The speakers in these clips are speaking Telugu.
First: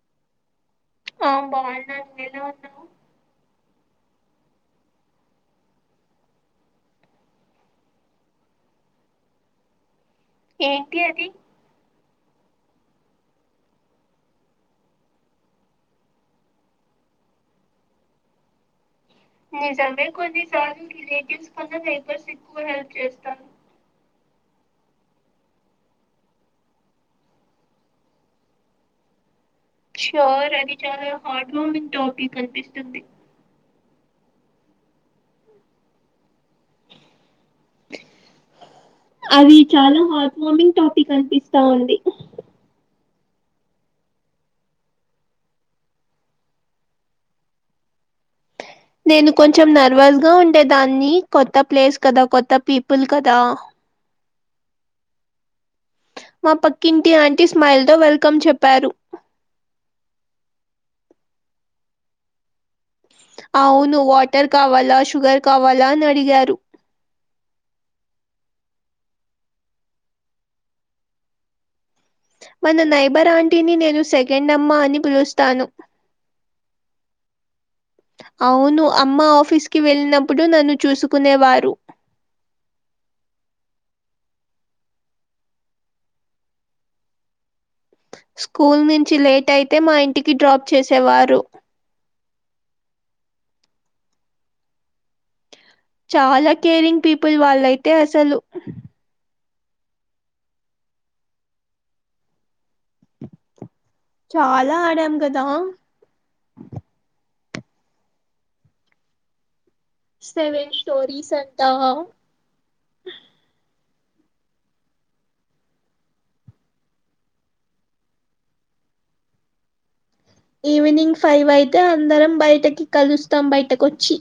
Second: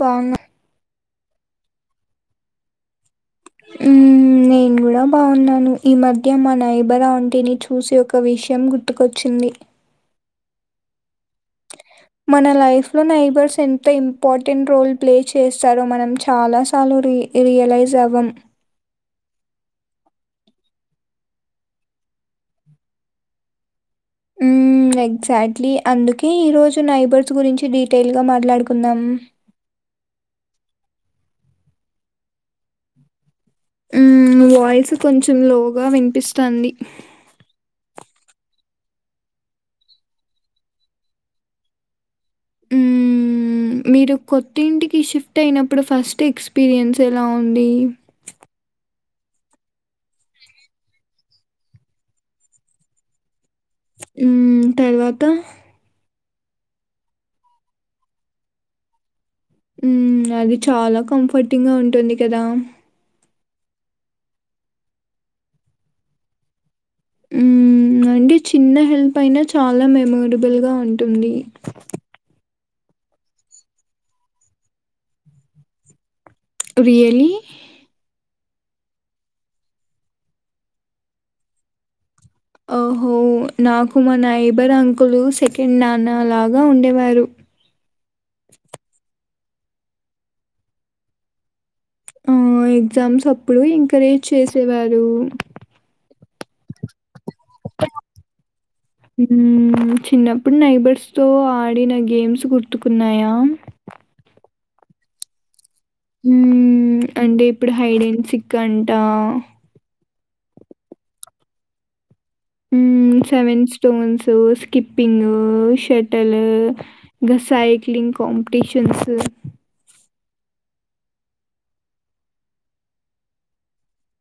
బాగున్న ఆ బాగున్న నువ్వు ఎలా ఉన్నావు ఉమ్ నేను కూడా బాగున్నాను ఈ మధ్య మా నైబర్ ఆంటీ ని చూసి ఒక విషయం గుర్తుకొచ్చింది ఏంటి అది మన లైఫ్ లో నైబర్స్ ఎంత ఇంపార్టెంట్ రోల్ ప్లే చేస్తారో మనం చాలా సార్లు రియలైస్ అవ్వం నిజమే కొన్నిసార్ లేడిస్ కొంచెం నేబర్స్ ఎక్కువ హెల్ప్ చేస్తారు ఉం ఎగ్జాక్ట్లీ అందుకే ఈ రోజు నైబర్స్ గురించి డీటెయిల్ గా మాట్లాడుకుందాం షోరు అది చాలా హార్డ్ వార్మింగ్ టాపిక్ అనిపిస్తుంది వాయిస్ కొంచెం లోగా వినిపిస్తుంది అది చాలా హాట్ వార్మింగ్ టాపిక్ అనిపిస్తా ఉంది మ్మ్ మీరు కొత్త ఇంటికి షిఫ్ట్ అయినప్పుడు ఫస్ట్ ఎక్స్పీరియన్స్ ఎలా ఉంది నేను కొంచెం నర్వస్ గా ఉండేదాన్ని కొత్త ప్లేస్ కదా కొత్త పీపుల్ కదా మ్మ్ తర్వాత మా పక్కింటి ఆంటీ స్మైల్ తో వెల్కమ్ చెప్పారు మ్మ్ అది చాలా కంఫర్టింగ్ గా ఉంటుంది కదా అవును వాటర్ కావాలా షుగర్ కావాలా అని అడిగారు ఉం అంటే చిన్న హెల్ప్ అయినా చాలా మెమోరబుల్గా ఉంటుంది మన నైబర్ ఆంటీని నేను సెకండ్ అమ్మ అని పిలుస్తాను రియల్లీ అవును అమ్మ ఆఫీస్ కి వెళ్ళినప్పుడు నన్ను చూసుకునేవారు హో నాకు మా నైబర్ అంకులు సెకండ్ నాన్న లాగా ఉండేవారు స్కూల్ నుంచి లేట్ అయితే మా ఇంటికి డ్రాప్ చేసేవారు ఆ ఎగ్జామ్స్ అప్పుడు ఎంకరేజ్ చేసేవారు చాలా కేరింగ్ పీపుల్ వాళ్ళయితే అసలు చిన్నప్పుడు నైబర్స్ తో ఆడిన గేమ్స్ గుర్ కున్నాయ ఎలా ఆడాం కదా మ్మ్ అంటే ఇప్పుడు హైడెన్సిక్ అంటా సెవెన్ స్టోరీస్ అంటా మ్మ్ సెవెన్స్ స్టోన్స్ స్కిప్పింగ్ షటలు గ సైక్లింగ్ కాంపిటిషన్ అస్ ఈవినింగ్ ఫైవ్ అయితే అందరం బయటకి కలుస్తాం బయటకొచ్చి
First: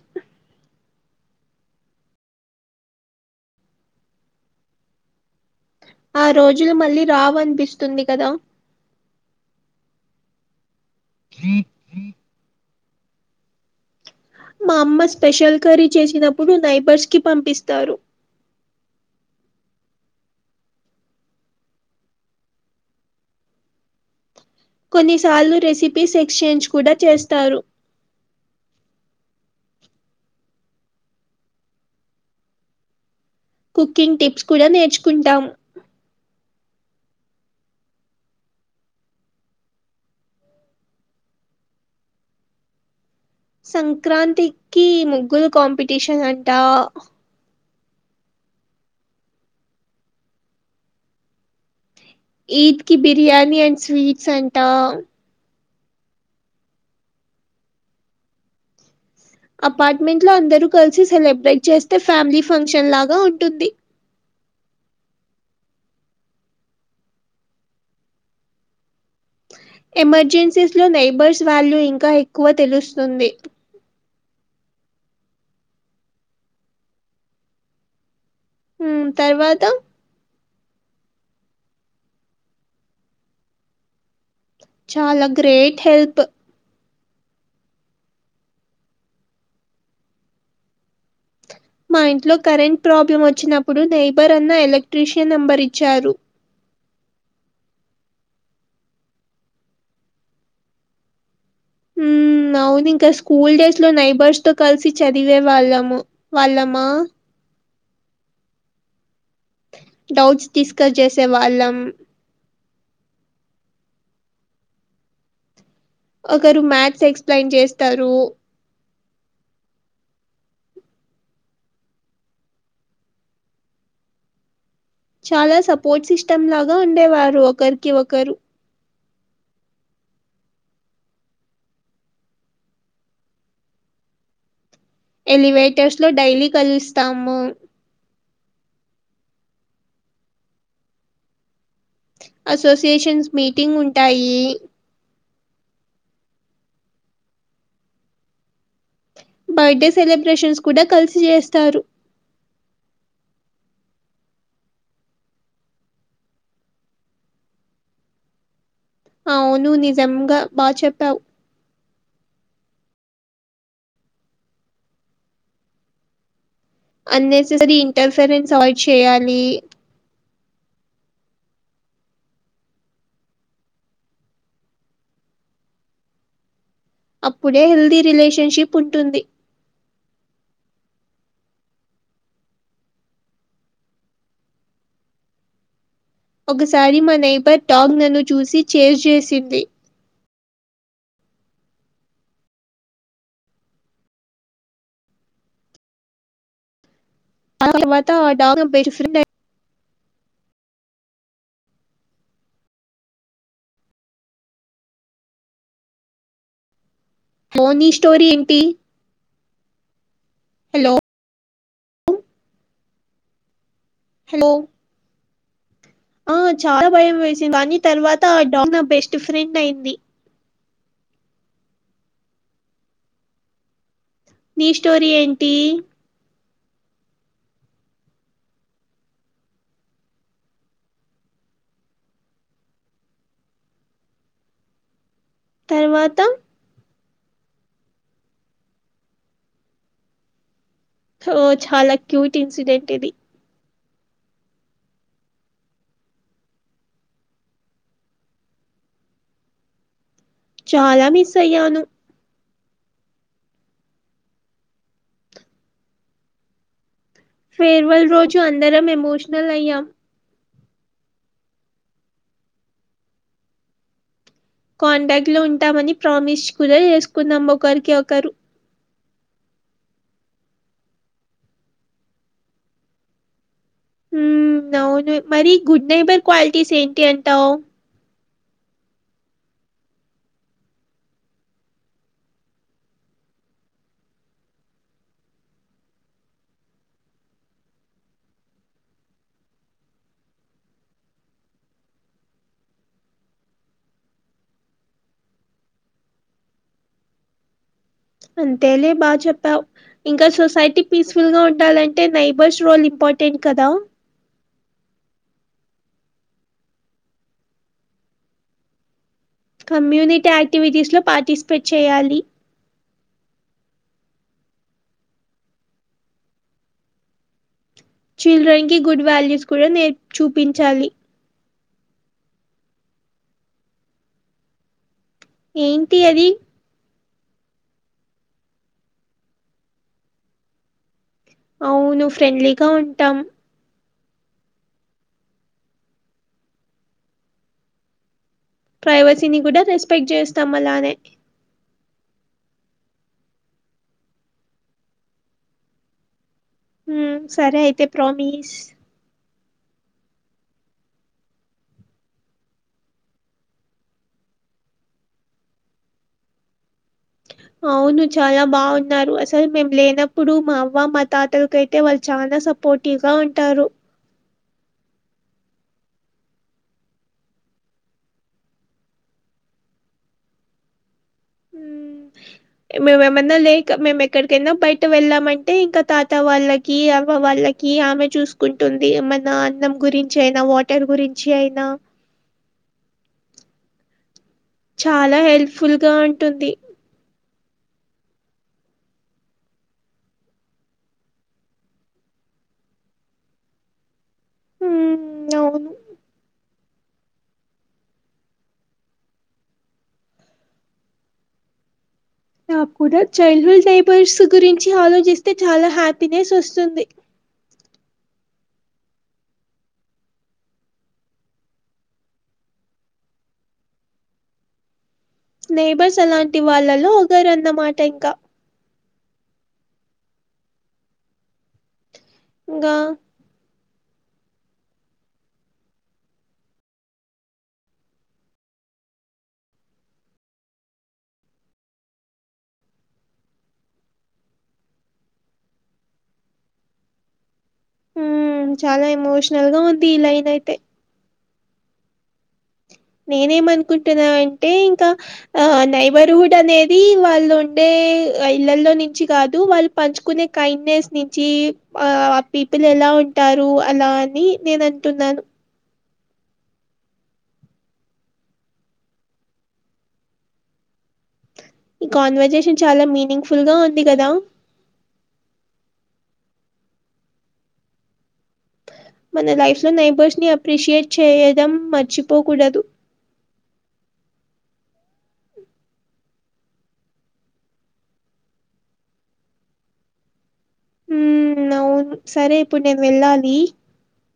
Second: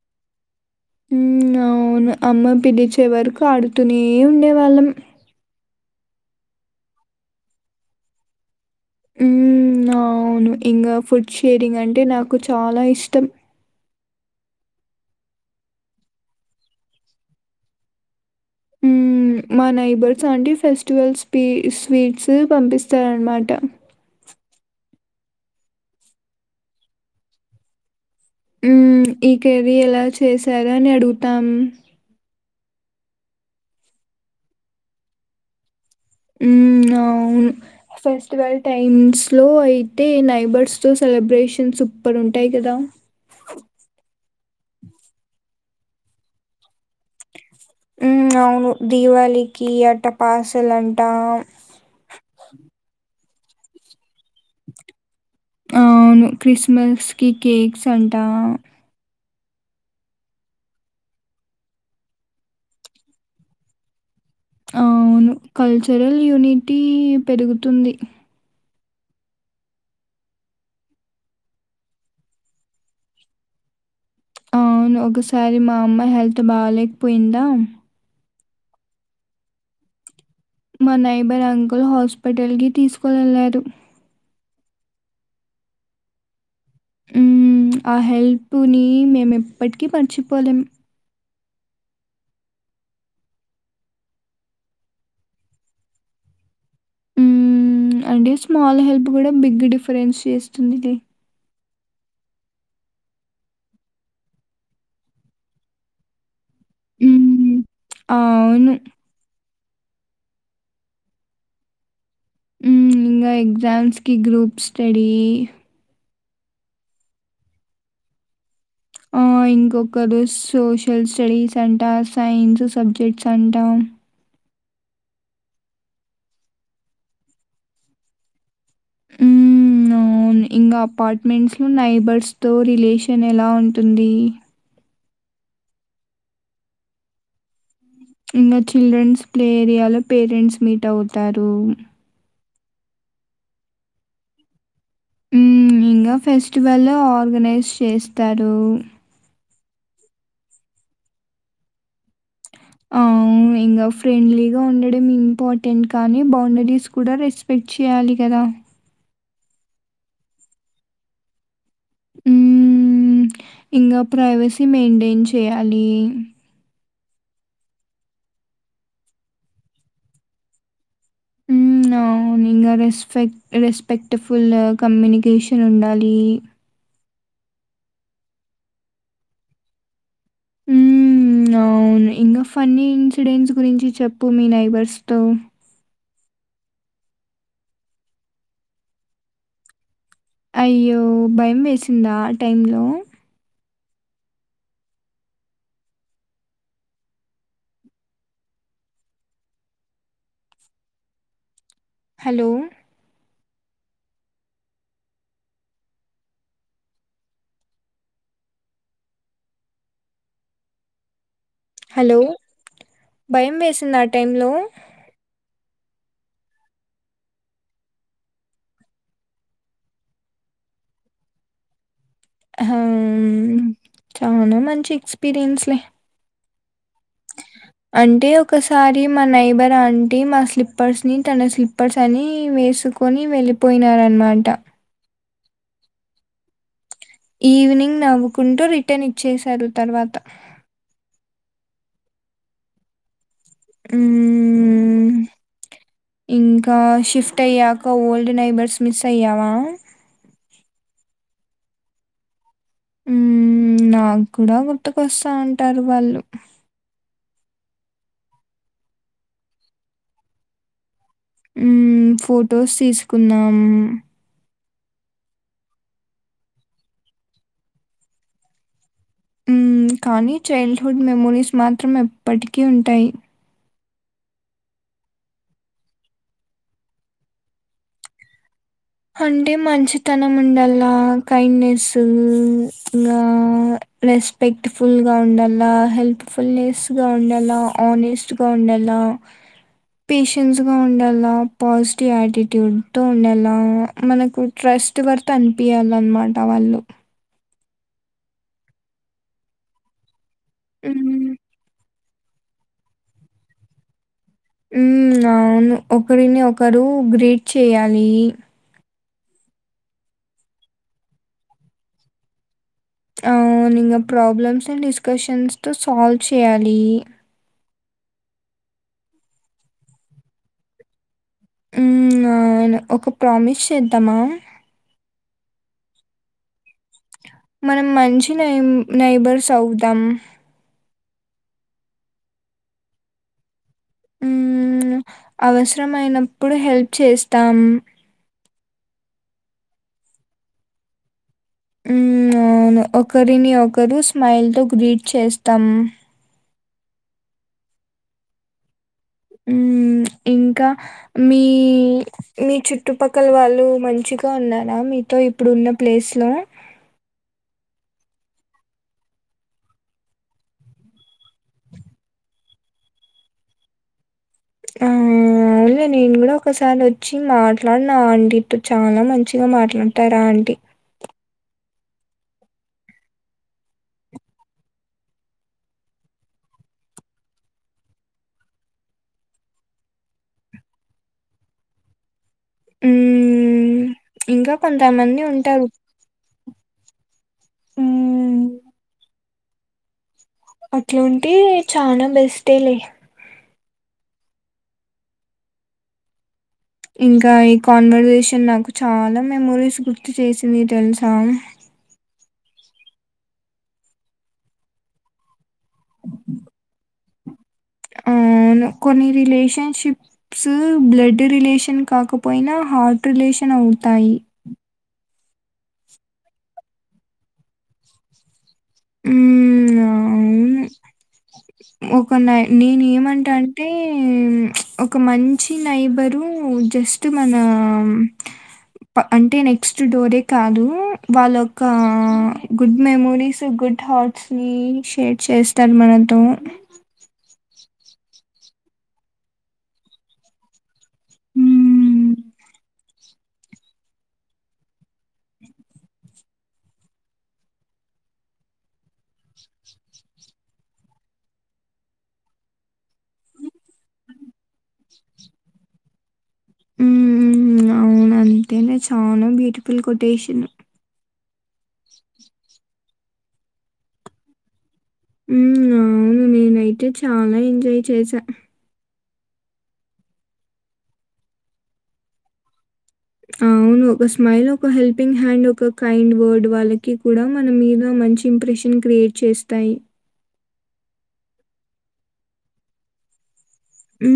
మ్మ్ అవును అమ్మ పిలిచే వరకు ఆడుతూనే ఉండేవాళ్ళం ఆ రోజులు మళ్ళీ రావనిపిస్తుంది కదా మ్మ్ అవును ఇంకా ఫుడ్ షేరింగ్ అంటే నాకు చాలా ఇష్టం మా అమ్మ స్పెషల్ కర్రీ చేసీతప్పుడు నైబర్స్ కి పంపిస్తారు మ్మ్ మా నైబర్స్ ఆంటీ ఫెస్టివల్స్ కి స్వీట్స్ పంపిస్తారనమాట కొన్నిసార్లు రెసిపీస్ ఎక్స్చేంజ్ కూడా చేస్తారు మ్మ్ ఈ కర్రీ ఎలా చేశార అని అడుగుతాం కుకింగ్ టిప్స్ కూడా నేర్చుకుంటాం మ్మ్ అవును ఫెస్టివల్ టైమ్స్లో అయితే నైబర్స్తో సెలబ్రేషన్స్ సూపర్ ఉంటాయి కదా సంక్రాంతికి ముగ్గులు కాంపిటీషన్ అంటా మ్మ్ అవును దీవాళికి అట్ట పాసలు అంటా ఈద్ కి బిర్యానీ అండ్ స్వీట్స్ అంటా అవును క్రిస్మస్ కి కేక్స్ అంటా అపార్ట్మెంట్ లో అందరు కలిసి సెలబ్రేట్ చేస్తే ఫ్యామిలీ ఫంక్షన్ లాగా ఉంటుంది ఆ అవును కల్చరల్ యూనిటీ పెరుగుతుంది ఎమర్జెన్సీస్ లో నైబర్స్ వాల్యూ ఇంకా ఎక్కువ తెలుస్తుంది ఆ అవును ఒకసారి మా అమ్మ హెల్త్ బాలేక్ పోయిందా మ్మ్ తర్వాత మా నైబర్ అంకుల్ హాస్పిటల్ కి తీసుకొని వెెళ్లాడు చాలా గ్రేట్ హెల్ప్ ఆ హెల్ప్ ని మేము ఎప్పటికీ మరచిపోలేం మా ఇంట్లో కరెంట్ ప్రాబ్లం వచ్చినప్పుడు నైబర్ అన్న ఎలక్ట్రీషియన్ నంబర్ ఇచ్చారు హ్మ్. అంటే స్మాల్ హెల్ప్ కూడా బిగ్ డిఫరెన్స్ చేస్తుంది ఇది మ్మ్ అవునింకా స్కూల్ డేస్ లో నైబర్స్ తో కలిసి చదివే వాళ్ళము వాళ్ళము మా ఆవును డౌట్స్ డిస్కస్ చేసే వాళ్ళం మ్మ్ ఇంగ ఎగజామ్స్కి గ్రూప్ స్టడి ఒకరు మ్యాథ్స్ ఎక్స్ప్లెయిన్ చేస్తారు ఆ ఇంకొకరు సోషల్ స్టడీస్ అంట సైన్స్ సబ్జెక్ట్స్ అంట చాలా సపోర్ట్ సిస్టమ్ లాగా ఉండేవారు ఒకరికి ఒకరు మ్మ్ ఆ అవును ఇంగా అపార్ట్మెంట్స్ లో నైబర్స్ తో రిలేషన్ ఎలా ఉంటుంది ఎలివేటర్స్ లో డైలీ కలుస్తాము ఇంగా చిల్డ్రన్స్ ప్లే ఏరియాలో పేరెంట్స్ మీట్ అవుతారు అసోసియేషన్స్ మీటింగ్ ఉంటాయి ఉమ్ ఇంగా ఫెస్టివల్ ఆర్గనైజ్ చేస్తారు బర్త్డే సెలబ్రేషన్స్ కూడా కలిసి చేస్తారు ఆ ఇంకా ఫ్రెండ్లీగా ఉండడం ఇంపార్టెంట్ కానీ బౌండరీస్ కూడా రెస్పెక్ట్ చేయాలి గదా అవును నిజంగా బా చెప్పావు ఉమ్ ఇంగా ప్రైవసీ మెయింటైన్ చేయాలి అన్ నెసెసరీ ఇంటర్ఫరెన్స్ అవాయిడ్ చేయాలి ఉమ్ అవును ఇంగా రెస్పెక్ట్ రెస్పెక్ట్ఫుల్ కమ్యూనికేషన్ ఉండాలి అప్పుడే హెల్దీ రిలేషన్షిప్ ఉంటుంది ఉమ్ అ అవును ఇంకా ఫన్నీ ఇన్సిడెంట్స్ గురించి చెప్పు మీ నైబర్స్ తో ఒకసారి మా నైబర్ డాగ్ నన్ను చూసి చేజ్ చేసింది అయ్యో భయం వేసిందా ఆ టైమ్ లో అ తర్వాత ఆ డాగ్ బేస్ట్ ఫ్రె హలో మోనీ స్టోరీ ఏంటి హలో హలో భయం వేసిందా ఆ టైం లో హలో ఆ చాలా భయం వేసింది కాని తర్వాత డాగ్ నా బెస్ట్ ఫ్రెండ్ అయింది హామ్ చానా నీ మంచి స్టోరీ ఏంటి? ఎక్స్పీరియన్స్లే అంటే ఒకసారి మా నైబర్ ఆంటీ మా స్లిప్పర్స్ ని తన స్లిప్పర్స్ అని వేసుకొని వెళ్ళిపోయినారన్నమాట తర్వాతా ఈవినింగ్ నవ్వుకుంటూ రిటర్న్ ఇచ్చేసారు తర్వాత ఓ చాలా క్యూట్ ఇన్సిడెంట్ ఇది ఉమ్ ఇంకా షిఫ్ట్ అయ్యాక ఓల్డ్ నైబర్స్ మిస్ అయ్యావా చాలా మిస్ అయ్యాను ఉమ్ నాకు గూడా గుర్తుకొస్తా ఉంటారు వాళ్ళు ఫేర్వల్ రోజు అందరం ఎమోషనల్ అయ్యాం ఉమ్ ఫోటోస్ తీసుకున్నాం కాంటాక్ట్ లో ఉంటామని ప్రామిస్ కూడా చేసుకున్నాం ఒకరికి ఒకరు ఉమ్ కానీ చైల్డ్ హుడ్ మెమోరీస్ మాత్రం ఎప్పటికీ ఉంటాయి ఉమ్ అవును మరి గుడ్ నైబర్ క్వాలిటీస్ ఏంటి అంటావు అంటే మంచితనం ఉండాలా కైండ్నెస్ ఇంగా రెస్పెక్ట్ ఫుల్ గా ఉండాల హెల్ప్ ఫుల్నెస్ గా ఉండాల ఆనెస్ట్ గా ఉండా ల పేషన్స్ గా ఉండాల పాజిటివ్ యాటిట్యూడ్ తో ఉండాల మనకు ట్రస్ట్ వర్త్ అనిపియాలన్నమాట వాళ్ళు అంతేలే బాగా చెప్పావు ఇంకా సొసైటీ పీస్ఫుల్ హ్మ్. గా ఉండాలం టే నైబర్స్ రోల్ ఇంపార్టెంట్ కదా ఉమ్ అవును ఒకరిని ఒకరు గ్రీట్ చేయాలి కమ్యూనిటీ యాక్టివిటీస్లో పార్టిసిపేట్ చేయాలి అవును ఇంగా ప్రాబ్లమ్స్ అండ్ డిస్కషన్స్ తో సాల్వ్ చేయాలి చిల్డ్రన్ కి గుడ్ వాల్యూస్ కూడా నేర్ చూపించాలి ఉమ్ అవును ఒక ప్రామిస్ చేద్దామా ఏంటి అది మనం మంచి నై నైబర్స్ అవుదాం అవును ఫ్రెండ్లీగా ఉంటాం ఉమ్ అవసరం అయినప్పుడు హెల్ప్ చేస్తాం ప్రైవసీని కూడా రెస్పెక్ట్ చేస్తాం అలానే ఉమ్ అవును ఒకరిని ఒకరు స్మైల్ తో గ్రీట్ చేస్తాం ఉ సరే అయితే ప్రోమీస్ ఉమ్ ఇంకా మీ మీ చుట్టుపక్కల వాళ్ళు మంచిగా ఉన్నారా మీ తో ఇప్పుడు ఉన్న ప్లేస్ లో అవును చాలా బాగున్నారు అసలు మేము లేనప్పుడు మా అవ్వ మా తాతలకయితే వాళ్ళు చాలా పోటీగా ఉంటారు ఆ అవులే నేను కూడా ఒకసారి వచ్చి మాట్లాడిన ఆంటితో చాలా మంచిగా మాట్లాడతారు అం టీ మేము ఏమన్నా లేక మేము ఎక్కడికైనా బయట వెళ్ళామంటే ఇంకా తాత వాళ్ళకి ఆ వ్వ వాళ్ళకి ఆమె చూసుకుంటుంది మన అన్నం గురించి అయినా వాటర్ గురించి అయినా ఉమ్ ఇంకా చాలా కొంతమంది ఉంటారు హెల్ప్ఫుల్ గా ఉంటుంది ఉ అట్లుంటే చనా బెస్ట్ లే ఉ అవును ఇంకా ఈ కాన్వర్సేషన్ నాకు చాలా మెమరీస్ గుర్తు చేసింది తెలుసా నా కూడా చైల్డ్హుడ్ డైబర్స్ గురించి ఆలోచిస్తే చాలా హ్యాపీనెస్ వస్తుంది ఆ వును కొన్ని రిలేషన్షిప్స్ బ్లడ్ రిలేషన్ కాకపోయినా హార్ట్ రిలేషన్ ణవుతాయి నైబర్స్ అలాంటి వాళ్ళలో ఒకగారున్నమాట ఇంకా ఉమ్ అవును ఒక న ఇంకా నేను ఏమంటా టే ఒక మంచి నైబరు జస్ట్ మన అంటే నెక్స్ట్ డోరే కాదు వాళ్ళయొక్క గుడ్ మెమొరీస్ గుడ్ హార్ట్స్ ని షేర్ చేస్తారు మనతో ఉ చాలా ఎమోషనల్ గా ఉంది ఈ లైన్ అయితే హ్మ్. నేనేమనుకుంటున్నావంటే ఇంకా ఆ నైబర్హుడ్ అనేది వాళ్ళు ఉండే ఇళ్లల్లో నుంచి కాదు వాళ్ళు పంచుకునే కైండ్నెస్ నుంచి ఆ ఆ పీపుల్ ఎలా ఉంటారు అలా అని నేను అంటున్నాను ఉ అవును అంతేనే చానా బ్యూటిఫుల్ కొటేషన్ ఈ కాన్వర్జేషన్ చాలా మీనింగ్ ఫుల్ గా ఉంది కదా ఉ అవును నేనయితే చాలా ఎంజాయ్ చేసా మన లైఫ్ లో నైబర్స్ ని అప్రిషియేట్ చేయడం మర్చిపోకూడదు అవును ఒక స్మైల్ ఒక హెల్పింగ్ హ్యాండ్ ఒక కైండ్ వర్డ్ వాళ్ళకి కూడా మన మీద మంచి ఇంప్రెషన్ క్రియేట్ చేస్తాయి ఉ అవును సరే ఇప్పుడు నేను వెళ్ళాలి ఉ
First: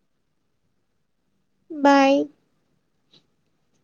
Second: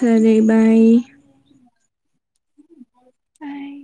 సరే బాయ్ బాయ్ బాయ్